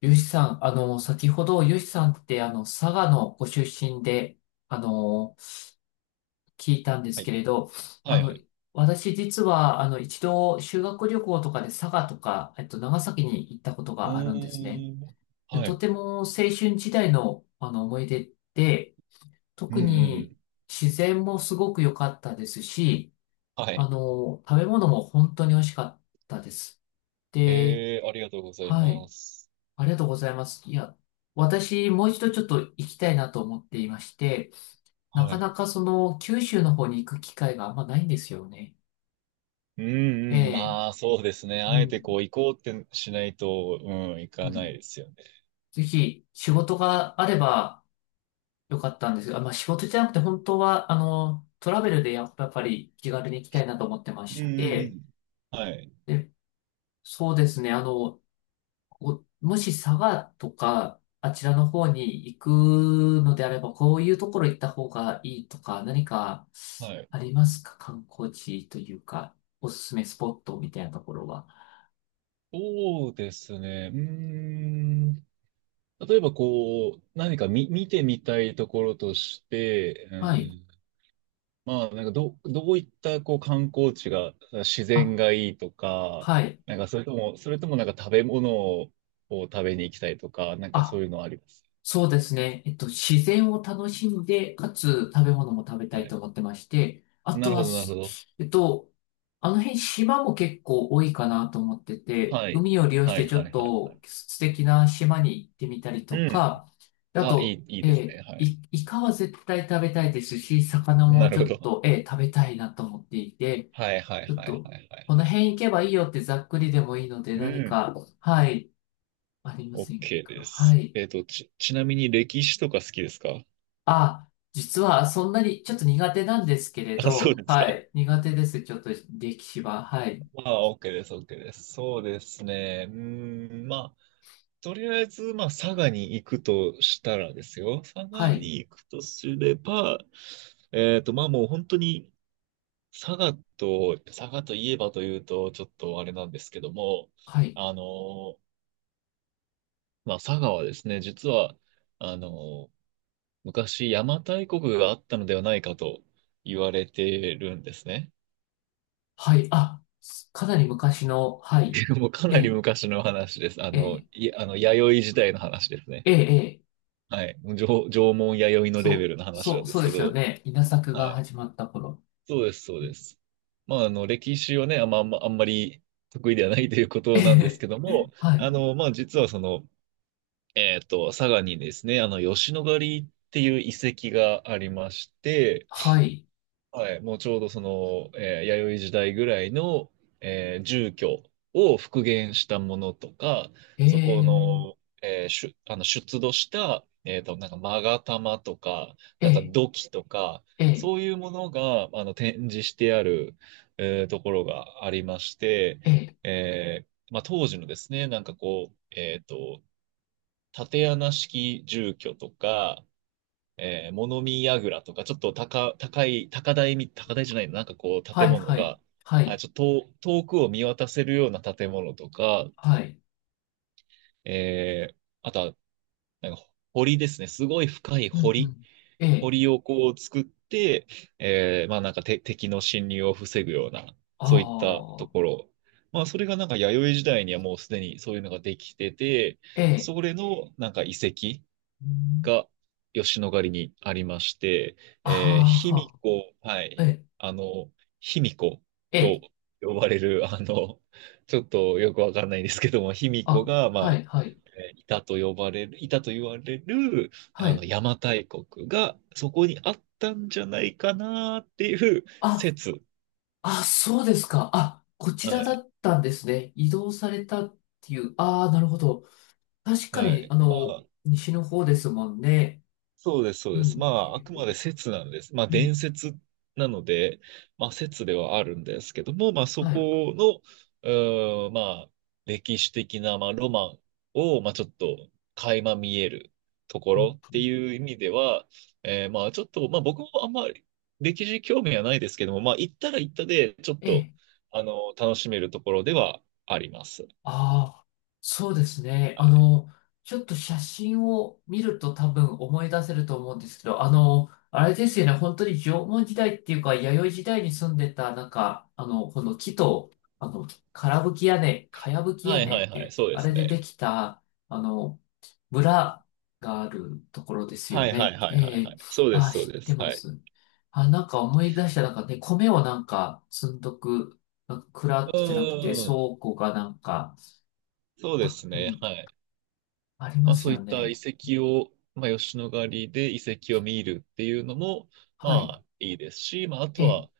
ゆうしさん、先ほどゆうしさんって佐賀のご出身で、あの、聞いたんですはけい。れど、はあいはの、い。私実は一度修学旅行とかで佐賀とか、長崎に行ったことうがあるんですね。ーん。ではとい。ても青春時代の思い出で、う特んうんうにん。自然もすごく良かったですし、はい。食べ物も本当に美味しかったです。で、ありがとうございはい。ます。ありがとうございます。いや、私、もう一度ちょっと行きたいなと思っていまして、なはかい。なかその、九州の方に行く機会があんまないんですよね。うん。うえんうん。え、まあ、そうですね。うあえてこん、う、行こうってしないと、うん、行うかないん。ですよね。ぜひ、仕事があればよかったんですが、まあ仕事じゃなくて、本当は、トラベルでやっぱり気軽に行きたいなと思ってまうんしうんうて、ん。はい。で、そうですね、こう、もし佐賀とか、あちらの方に行くのであれば、こういうところ行った方がいいとか、何かはい。ありますか？観光地というか、おすすめスポットみたいなところは。そうですね。うーん。例えば、こう、何か見てみたいところとして、うはい。ん。まあ、なんかどういったこう観光地が、自あ、然がいいとか、はい。なんかそれともなんか食べ物を食べに行きたいとか、なんかそあ、ういうのあります？そうですね。自然を楽しんで、かつ食べ物も食べたはいとい。思ってまして、あなとるはほど、なるほす、ど。えっと、辺島も結構多いかなと思ってて、はい。海を利用しはてい、ちはょい、っはい、はとい。素敵な島に行ってみたりうとん。か、ああ、と、いいですね。はい。イカは絶対食べたいですし、魚もなるちほょっど。と、食べたいなと思っていて、はい、はちい、ょっはい、と、はい、はい、このはい。辺行けばいいよってざっくりでもいいのでう何ん。か、はい、ありません OK でか？はす。い。ちなみに歴史とか好きですか？あ、実はそんなにちょっと苦手なんですけれあ、そうど、ですはか。い。苦手です。ちょっと歴史は。はい。まあ、OK です、OK です。そうですね。うーん、まあ、とりあえず、まあ、佐賀に行くとしたらですよ。佐賀はい。に行くとすれば、まあもう本当に、佐賀といえばというと、ちょっとあれなんですけども、はい。あの、まあ佐賀はですね、実は、あの、昔邪馬台国があったのではないかと言われてるんですね。はい。あ、すかなり昔の、はい。もうかえなりえ、昔の話です。あえの、え、い、あの、弥生時代の話ですね。ええ、ええはい。もう縄文弥生のレベルの話なんでそうすでけすよど、ね。稲作はがい。始まった頃。そうです、そうです。まあ、歴史はね、あんまり得意ではないというこえとなんですえ、けども、はい。まあ、実はその、佐賀にですね、吉野ヶ里っていう遺跡がありまして、はい。はい、もうちょうどその、弥生時代ぐらいの、住居を復元したものとか、えそこえ、の、えー出あの出土した、なんか勾玉とか、えなんかえ、土器とか、ええ、そういうものが展示してある、ところがありまして、ええ、まあ、当時のですね、なんかこう、竪穴式住居とか、物見櫓とか、ちょっと高、高い、高台み、高台じゃないの、なんかこうは建い、物はい。が、はあ、い。ちょっと遠くを見渡せるような建物とか、はい。えー、あとは、なんか堀ですね。すごい深いうん、う堀。ん。ええ、堀をこう作って、まあなんか敵の侵入を防ぐような、あそういったとあ、ころ。まあそれがなんか弥生時代にはもうすでにそういうのができてて、ええ、それのなんか遺跡。うんが吉野ヶ里にありまして、卑あ弥呼、はあ、えい、え、あの、卑弥呼とええ呼ばれる、ちょっとよくわかんないんですけども、卑弥呼あ、が、まはあ、い、はい、いたと言われる、はい。邪馬台国がそこにあったんじゃないかなっていうあ、説。あ、そうですか。あ、こちはらだい。ったんですね。移動されたっていう。ああ、なるほど。確かはに、い。まあ、西の方ですもんね。そうです、そううです。まん、あ、あくまで説なんです。まあ、うん、伝説なので、まあ、説ではあるんですけども、まあ、そはい。この、まあ、歴史的な、まあ、ロマンを、まあ、ちょっと、垣間見えるとこうん、ろっていう意味では、まあ、ちょっと、まあ、僕もあんまり歴史興味はないですけども、まあ、行ったら行ったで、ちょっえと、え楽しめるところではあります。ああ、そうですね。はい、ちょっと写真を見ると多分思い出せると思うんですけど、あれですよね、本当に縄文時代っていうか、弥生時代に住んでた、なんか、この木と、かやぶきは屋い、根はっい、ていはい、う、そうであすれででね。きた、あの、村があるところですはよい、はい、ね。はい、はえい、はえい。そうであす、あ、そう知っでてす。まはい。す。あ、なんか思い出した、なんかね、米をなんか積んどく、なんか蔵うんじゃなくてうんうん。倉庫がなんか、そうですうね。ん、はい。ありままあすそういよった遺ね。跡を、まあ吉野ヶ里で遺跡を見るっていうのも、まはい。あいいですし、まああとえ、は、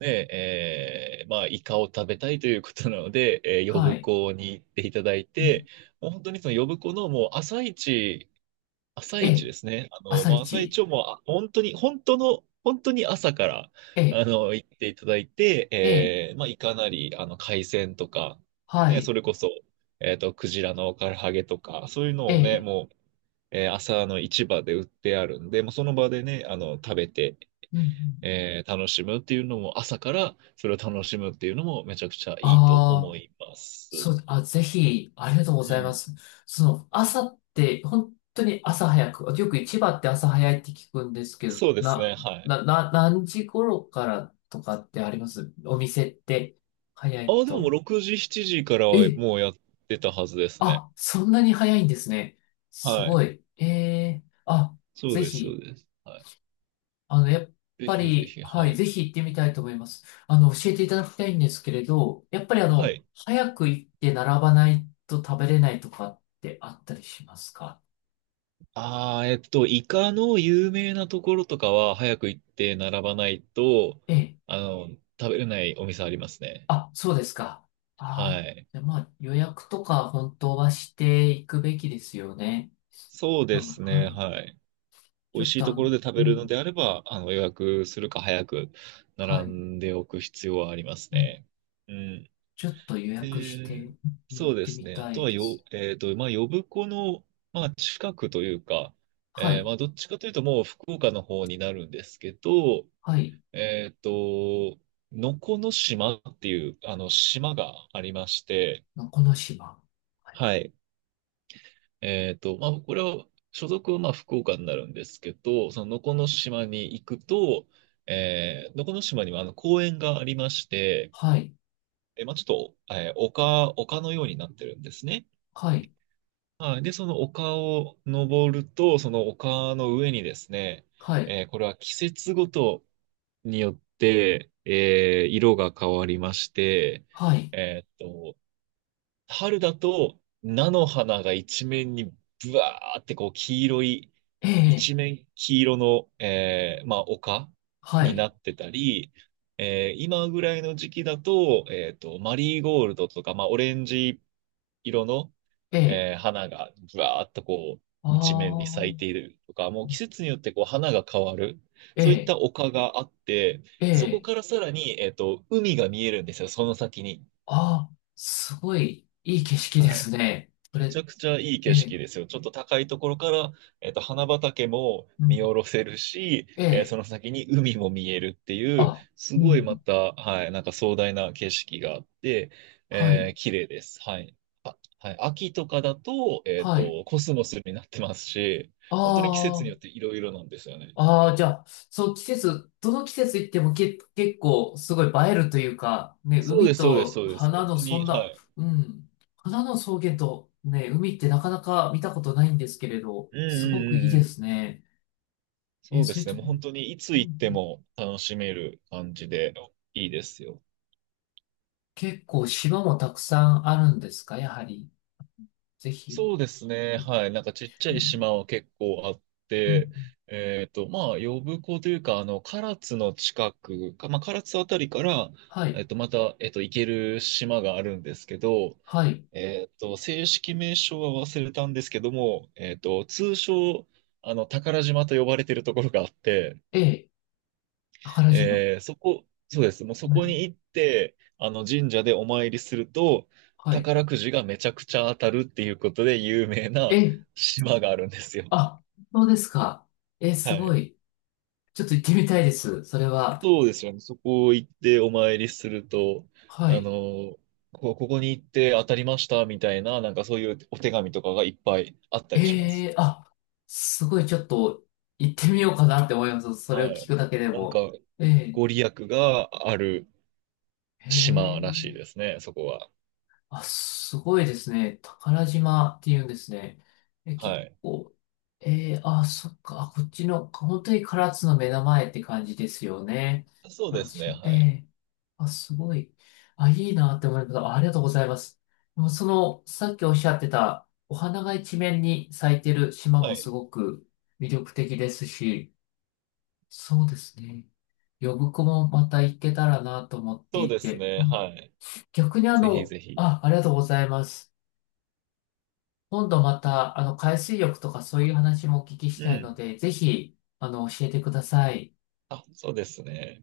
ね、まあイカを食べたいということなので、は呼い。子に行っていただいうん、て、もう本当にその呼子のもう朝一え、ですね。朝まあ、朝一。一をもう、本当に朝から、え、行っていただいて、え、まあ、いかなり、海鮮とか、はね、そい。れこそ、クジラの唐揚げとか、そういうのをね、え、もう、朝の市場で売ってあるんで、もうその場でね、食べて、うん、うん。楽しむっていうのも、朝からそれを楽しむっていうのも、めちゃくちゃいいとあ思あ、います。そう、あ、ぜひ、ありがとうごうざいまん。す。その、朝って、本当に朝早く、よく市場って朝早いって聞くんですけど、そうですな、ね、はい。な、な、何時頃からとかってありますお店って、早あいあ、でももうと。6時、7時からはえもうやってたはずですね。あ、そんなに早いんですね。すはい。ごい。ええあ、そうぜです、そうひ、です。はやっい。ぜぱひぜり、ひ、ははい、ぜい。ひ行ってみたいと思います。教えていただきたいんですけれど、やっぱりはい。早く行って並ばないと食べれないとかってあったりしますか？ああ、イカの有名なところとかは早く行って並ばないと、ええ。あの、食べれないお店ありますね。あ、そうですか。あはあい。じゃあまあ、予約とか本当はしていくべきですよね。そう多で分、すはね、い。はい。美ちょ味っしいとあとこの、ろで食うべるのん、であれば、予約するか早くは並い。んでおく必要はありますうんね。うん。ちょっと予え約してー行っそうでてすみね。あたといはでよ、す。えっと、まあ、呼子の、まあ、近くというか、はまい、あ、どっちかというと、もう福岡の方になるんですけど、はい、えっと、能古の島っていう、島がありまして、のこの島。はい、はい。まあ、これは、所属はまあ、福岡になるんですけど、その能古の島に行くと、能古の島には、公園がありまして、はい、まあ、ちょっと、丘のようになってるんですね。ははい。で、その丘を登ると、その丘の上にですね、い、これは季節ごとによって、色が変わりまして、はい、えーっと、春だと菜の花が一面にブワーってこう黄色い、え一え、面黄色の、まあ丘はにない、ってたり、今ぐらいの時期だと、マリーゴールドとか、まあオレンジ色の、ええ、花がぶわーっとこう、あ一面に咲いていあ、るとか、もう季節によってこう花が変わる、えそういっえ、た丘があって、えそこえ、からさらに、海が見えるんですよ、その先に。ああ、すごいいい景色ではい。すね。こめちれ、ゃくちゃいいえ景え、色ですよ。ちょっと高いところから、花畑もう見ん、下ろせるし、えそえ、の先に海も見えるっていう、あ、すうごいまん、た、はい、なんか壮大な景色があって、はい、綺麗です。はい。あ、はい。秋とかだと、はい、コスモスになってますし、あ本当に季節にあ、よっていろいろなんですよね。ああ、じゃあ、そう、季節、どの季節行ってもけ、結構すごい映えるというか、ね、そうで海す、そうです、とそうです。花本の当そに、んはな、い。うん、花の草原とね、海ってなかなか見たことないんですけれど、うんうすごくんういいんうでん。すね。え、そうでそういすうね。とこ、もう本当にいつう行ってんも楽しめる感じでいいですよ。結構島もたくさんあるんですか、やはり。ぜひ、そうですね。いはい。なんかちっちゃういん島は結構あっうんて、まあ、呼子というか、唐津の近くか、まあ、唐津あたりから、はい、また、行ける島があるんですけど、はい、正式名称は忘れたんですけども、通称、宝島と呼ばれてるところがあって、ええ、宝島。そこ、そうです。もうそはこい、に行って、あの神社でお参りすると、はい。宝くじがめちゃくちゃ当たるっていうことで有名なえ、島があるんですよ。あ、そうですか。え、すはごい。い。ちょっと行ってみたいです。それは。そうですよね。そこ行ってお参りすると、はあい。の、ここに行って当たりましたみたいな、なんかそういうお手紙とかがいっぱいあったりしまえす。えあ、すごいちょっと行ってみようかなって思います。それをは聞い。くだけでなんか、も。えごえ利益があるへ島らしいえですね、そこは。あ、すごいですね。宝島っていうんですね。え、は結い。構、あ、そっか、あこっちの、本当に唐津の目の前って感じですよね。そう唐で津すね、市、えはい。えあ、すごい。あ、いいなって思います。あありがとうございます。でもその、さっきおっしゃってた、お花が一面に咲いてる島はもすい。ごく魅力的ですし、そうですね。呼子もまた行けたらなと思ってそういですて、ね、うはんい。逆にぜひぜひ。あ、ありがとうございます。今度また、海水浴とかそういう話もお聞きしうたいのん。で、ぜひ、教えてください。あ、そうですね。